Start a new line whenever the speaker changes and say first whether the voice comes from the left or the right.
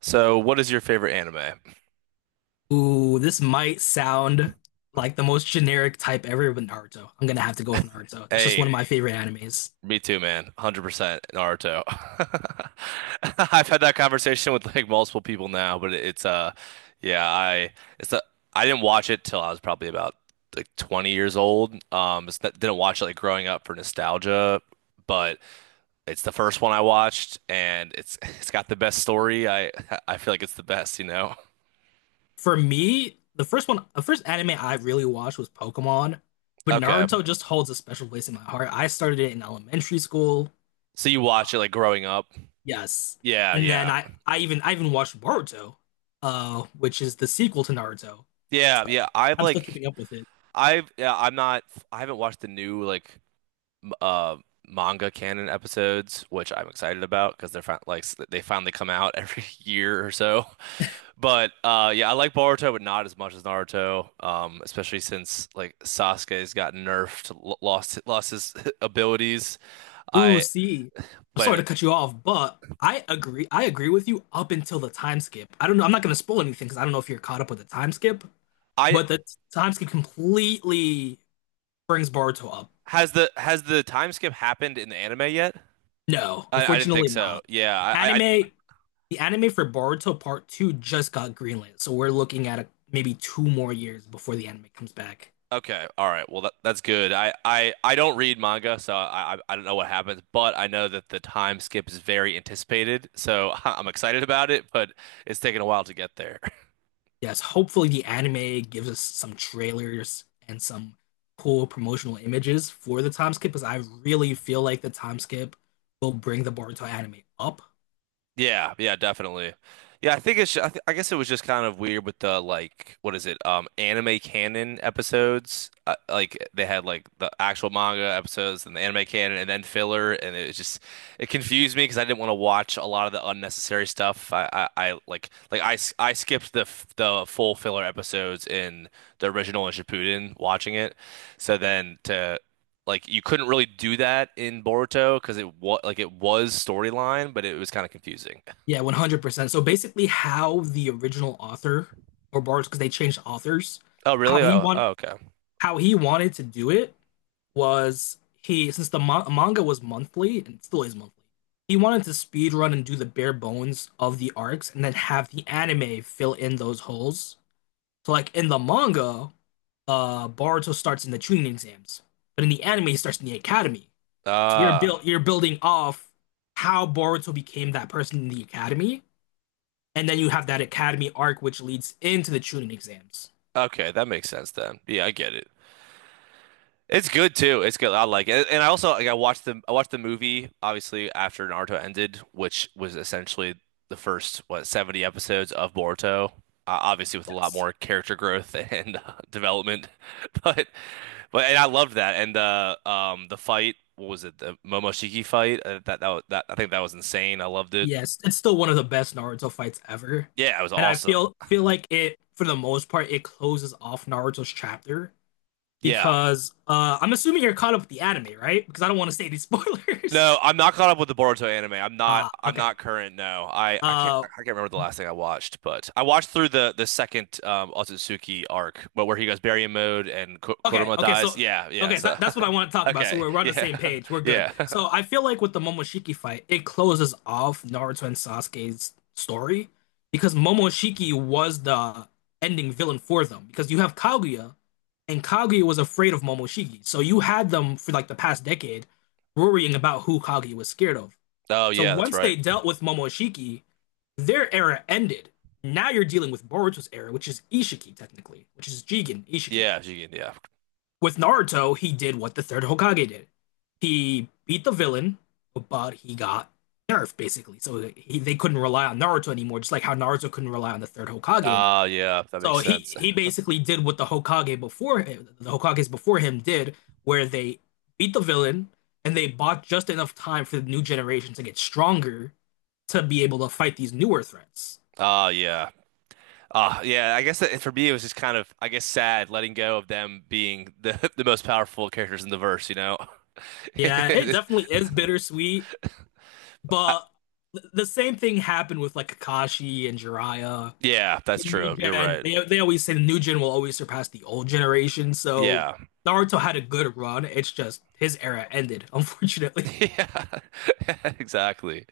right: So, what is your favorite anime?
left: Ooh, this might sound like the most generic type ever with Naruto. I'm gonna have to go with Naruto. That's just
right: Hey,
left: one of my favorite animes.
right: me too, man. 100% Naruto. I've had that conversation with like multiple people now, but it's yeah, I it's a, I didn't watch it till I was probably about like 20 years old. It's not, didn't watch it like growing up for nostalgia, but it's the first one I watched and it's it's got the best story. I feel like it's the best.
left: For me, the first one, the first anime I really watched was Pokemon, but
right: Okay.
left: Naruto just holds a special place in my heart. I started it in elementary school.
right: So you watch it like growing up?
left: Yes.
right: Yeah,
left: And then
right: yeah.
left: I even watched Boruto, which is the sequel to Naruto.
right: Yeah, yeah. I've
left: I'm still
right: like
left: keeping up with it.
right: I've yeah, I'm not I haven't watched the new like m- uh manga canon episodes, which I'm excited about because they finally come out every year or so. But yeah, I like Boruto, but not as much as Naruto. Especially since like Sasuke's got nerfed, l lost lost his abilities.
left: Ooh,
right: I
left: see, I'm sorry
right: but
left: to cut you off, but I agree. I agree with you up until the time skip. I don't know. I'm not going to spoil anything because I don't know if you're caught up with the time skip,
right: I
left: but the time skip completely brings Boruto up.
right: has the time skip happened in the anime yet?
left: No,
right: I didn't think
left: unfortunately
right: so.
left: not. The
right: Yeah, I
left: anime, the anime for Boruto Part 2 just got greenlit, so we're looking at maybe two more years before the anime comes back.
right: Okay, all right. Well, that's good. I don't read manga, so I don't know what happens, but I know that the time skip is very anticipated, so I'm excited about it, but it's taken a while to get there.
left: Yes, hopefully the anime gives us some trailers and some cool promotional images for the time skip because I really feel like the time skip will bring the Boruto anime up.
right: Yeah, yeah, definitely. Yeah, I think it's. I, th I guess it was just kind of weird with the like, what is it? Anime canon episodes. Like they had like the actual manga episodes and the anime canon, and then filler, and it was just it confused me because I didn't want to watch a lot of the unnecessary stuff. I like I, s- I skipped the full filler episodes in the original and Shippuden watching it, so then to like you couldn't really do that in Boruto because it was like it was storyline, but it was kind of confusing.
left: Yeah, 100%. So basically how the original author or Boruto because they changed authors,
right: Oh,
left: how
right: really?
left: he
right: Oh,
left: want
right: oh, okay.
left: how he wanted to do it was he since the ma manga was monthly and still is monthly. He wanted to speed run and do the bare bones of the arcs and then have the anime fill in those holes. So like in the manga, Boruto starts in the training exams, but in the anime, he starts in the academy. So
right: Ah,
left: you're building off how Boruto became that person in the academy, and then you have that academy arc which leads into the Chunin exams.
right: okay, that makes sense then. Yeah, I get it. It's good too. It's good. I like it. And I also like I watched the movie obviously after Naruto ended, which was essentially the first what 70 episodes of Boruto. Obviously with a lot
left: Yes.
right: more character growth and development. But but and I loved that. And the the fight, what was it? The Momoshiki fight? That that was- that I think that was insane. I loved it.
left: Yes, it's still one of the best Naruto fights ever.
right: Yeah, it was
left: And I
right: awesome.
left: feel feel like it for the most part it closes off Naruto's chapter
right: Yeah.
left: because I'm assuming you're caught up with the anime, right? Because I don't want to say any
right: No,
left: spoilers.
right: I'm not caught up with the Boruto anime. I'm not.
left: Ah,
right: I'm
left: okay.
right: not current. No, I can't.
left: Uh
right: I can't remember the last thing I watched, but I watched through the second Otsutsuki arc, but where he goes Baryon mode and
left: Okay,
right: Kurama
left: okay,
right: dies.
left: so
right: Yeah, yeah. So,
left: that, that's what I want to talk about. So
right: okay,
left: we're on the
right: yeah,
left: same page. We're good.
right: yeah.
left: So I feel like with the Momoshiki fight, it closes off Naruto and Sasuke's story because Momoshiki was the ending villain for them. Because you have Kaguya, and Kaguya was afraid of Momoshiki. So you had them for like the past decade worrying about who Kaguya was scared of.
right: Oh
left: So
right: yeah, that's
left: once
right: right.
left: they dealt with Momoshiki, their era ended. Now you're dealing with Boruto's era, which is Ishiki technically, which is Jigen, Ishiki.
right: Yeah, Jigen. Yeah.
left: With Naruto, he did what the third Hokage did. He beat the villain, but he got nerfed basically. So they couldn't rely on Naruto anymore, just like how Naruto couldn't rely on the third Hokage anymore.
right: Oh yeah, that
left: So
right: makes
left: he
right: sense.
left: he basically did what the Hokage before him, the Hokages before him did, where they beat the villain and they bought just enough time for the new generation to get stronger to be able to fight these newer threats.
right: Oh yeah. Yeah, I guess that for me it was just kind of, I guess, sad letting go of them being the the most powerful characters in the verse, you know?
left: Yeah, it definitely is bittersweet.
right: I,
left: But the same thing happened with like Kakashi and Jiraiya.
right: Yeah,
left: The
right: that's
left: new
right: true. You're
left: gen,
right: right.
left: they always say the new gen will always surpass the old generation. So
right: Yeah.
left: Naruto had a good run. It's just his era ended, unfortunately.
right: Yeah. Exactly.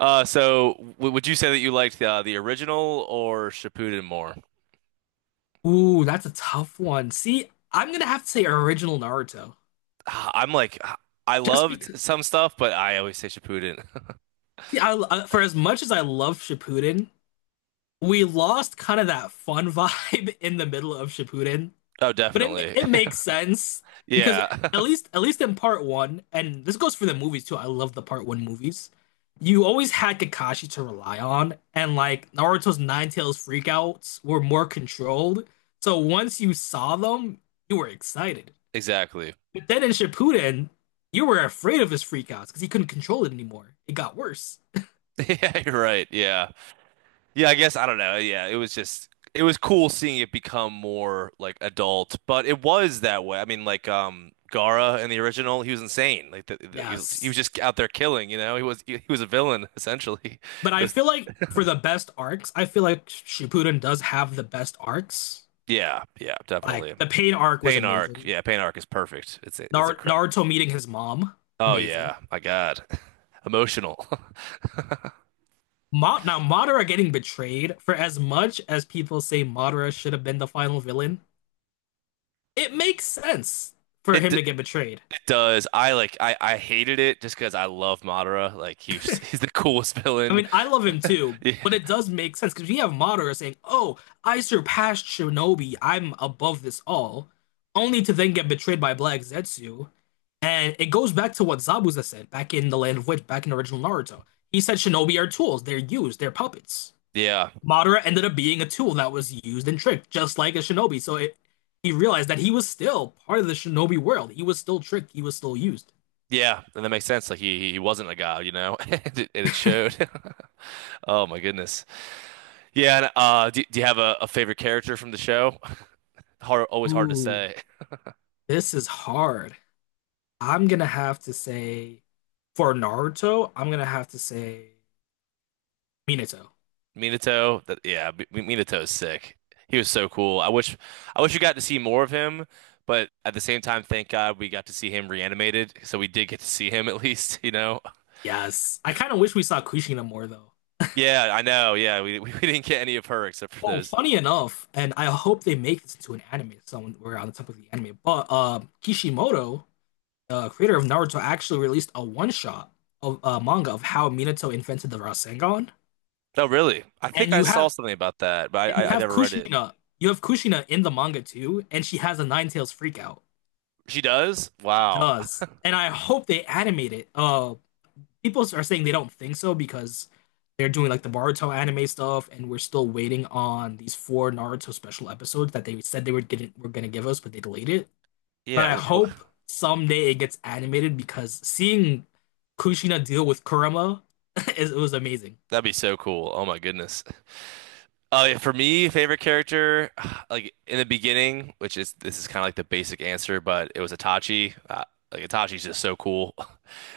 right: So w would you say that you liked the original or Shippuden more?
left: Ooh, that's a tough one. See, I'm gonna have to say original Naruto.
right: Ah, I'm like ah, I
left: Just because,
right: loved some stuff, but I always say Shippuden.
left: see, for as much as I love Shippuden, we lost kind of that fun vibe in the middle of Shippuden.
right: Oh,
left: But
right: definitely.
left: it makes sense because yeah,
right: Yeah.
left: at least in part one, and this goes for the movies too. I love the part one movies. You always had Kakashi to rely on, and like Naruto's Nine Tails freakouts were more controlled. So once you saw them, you were excited.
right: Exactly.
left: But then in Shippuden, you were afraid of his freakouts because he couldn't control it anymore. It got worse.
right: Yeah, you're right. Yeah. Yeah, I guess I don't know. Yeah, it was just it was cool seeing it become more like adult, but it was that way. I mean, like Gaara in the original, he was insane. He was
left: Yes.
right: just out there killing, you know. He was a villain essentially.
left: But
right: It
left: I
right: was
left: feel like for the best arcs, I feel like Shippuden does have the best arcs.
right: yeah, yeah,
left: Like
right: definitely.
left: the pain arc was
right: Pain arc,
left: amazing.
right: yeah, Pain arc is perfect. It's incredible.
left: Naruto meeting his mom.
right: Oh
left: Amazing.
right: yeah, my God, emotional.
left: Ma now Madara getting betrayed. For as much as people say Madara should have been the final villain, it makes sense for
right: It,
left: him
right: d
left: to get betrayed.
right: it does. I like. I hated it just because I love Madara. Like he was, he's the coolest
left: I
right: villain.
left: mean, I love him too,
right: Yeah,
left: but it does make sense because we have Madara saying, "Oh, I surpassed Shinobi. I'm above this all," only to then get betrayed by Black Zetsu. And it goes back to what Zabuza said back in the Land of Witch, back in original Naruto. He said Shinobi are tools. They're used. They're puppets.
right: yeah.
left: Madara ended up being a tool that was used and tricked, just like a shinobi. So he realized that he was still part of the shinobi world. He was still tricked. He was still used.
right: Yeah, and that makes sense. Like he wasn't a guy, you know, and and it showed. Oh my goodness. Yeah, and do you have a favorite character from the show? Hard, always hard to
left: Ooh,
right: say.
left: this is hard. I'm gonna have to say, for Naruto, I'm gonna have to say Minato.
right: Minato, that yeah, Minato is sick. He was so cool. I wish we got to see more of him, but at the same time, thank God we got to see him reanimated, so we did get to see him at least, you know.
left: Yes. I kind of wish we saw Kushina more though.
right: Yeah, I know. Yeah, we didn't get any of her except for
left: Oh,
right: those.
left: funny enough, and I hope they make this into an anime somewhere on the top of the anime. But Kishimoto creator of Naruto actually released a one shot of a manga of how Minato invented the Rasengan,
right: No, really. I think
left: and
right: I saw something about that, but I I, I never read it.
left: You have Kushina in the manga too, and she has a Nine Tails freakout.
right: She does?
left: She
right: Wow.
left: does, and I hope they animate it. People are saying they don't think so because they're doing like the Naruto anime stuff, and we're still waiting on these four Naruto special episodes that they said were gonna give us, but they delayed it. But
right: Yeah,
left: I
right: w
left: hope
right: w-
left: someday it gets animated because seeing Kushina deal with Kurama is it was amazing.
right: That'd be so cool. Oh my goodness. Yeah, for me, favorite character, like in the beginning, which is this is kind of like the basic answer, but it was Itachi. Like Itachi's just so cool.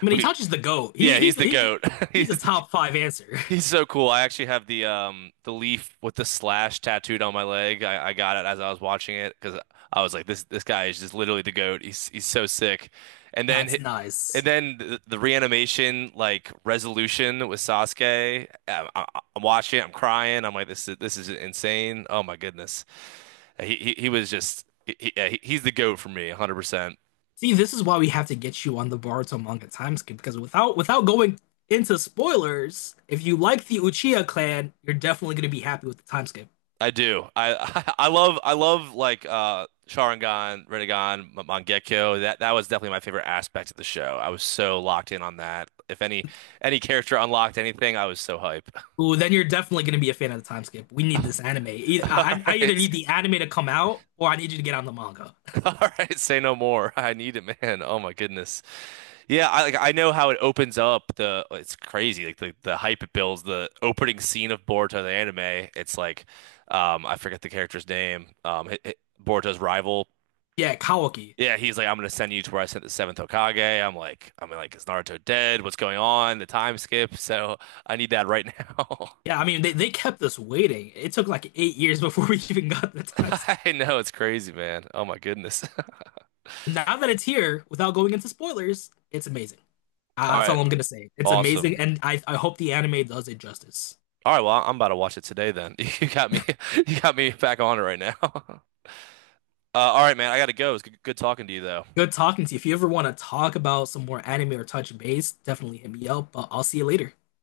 left: I mean, he
right: We,
left: touches the GOAT.
right: yeah,
left: He,
right: he's
left: he's
right: the
left: he's
right: goat.
left: he's a
right: He's the.
left: top five answer.
right: He's so cool. I actually have the the leaf with the slash tattooed on my leg. I got it as I was watching it because I was like, this guy is just literally the goat. He's so sick. And then
left: That's
right: hi-
left: nice.
right: and then the reanimation like resolution with Sasuke. I'm watching it. I'm crying. I'm like, this is insane. Oh my goodness. He was just he, yeah, he- he's the goat for me, 100%.
left: See, this is why we have to get you on the Boruto manga time skip because without going into spoilers, if you like the Uchiha clan, you're definitely going to be happy with the time skip.
right: I do. I I love like Sharingan, Rinnegan, Mangekyo. That that was definitely my favorite aspect of the show. I was so locked in on that. If any any character unlocked anything, I was so hype.
left: Ooh, then you're definitely going to be a fan of the time skip. We need this anime.
right: All
left: I either
right: right.
left: need the anime to come out or I need you to get on the manga.
right: All right, say no more. I need it, man. Oh my goodness. Yeah, I like I know how it opens up the it's crazy like the hype it builds the opening scene of Boruto the anime. It's like I forget the character's name. Boruto's rival.
left: Yeah, Kawaki.
right: Yeah, he's like, I'm gonna send you to where I sent the seventh Hokage. I'm like, is Naruto dead? What's going on? The time skip. So I need that right now.
left: Yeah, I mean they kept us waiting. It took like 8 years before we even got the time skip.
right: I know it's crazy, man. Oh my goodness.
left: Now that it's here, without going into spoilers, it's amazing.
right: All
left: That's
right: right,
left: all I'm gonna say. It's amazing,
right: awesome.
left: and I hope the anime does it justice.
right: All right, well, I'm about to watch it today then. You got me, you got me back on it right now. All right, man, I gotta go. It's good, good talking to you though.
left: Good talking to you. If you ever want to talk about some more anime or touch base, definitely hit me up. But I'll see you later.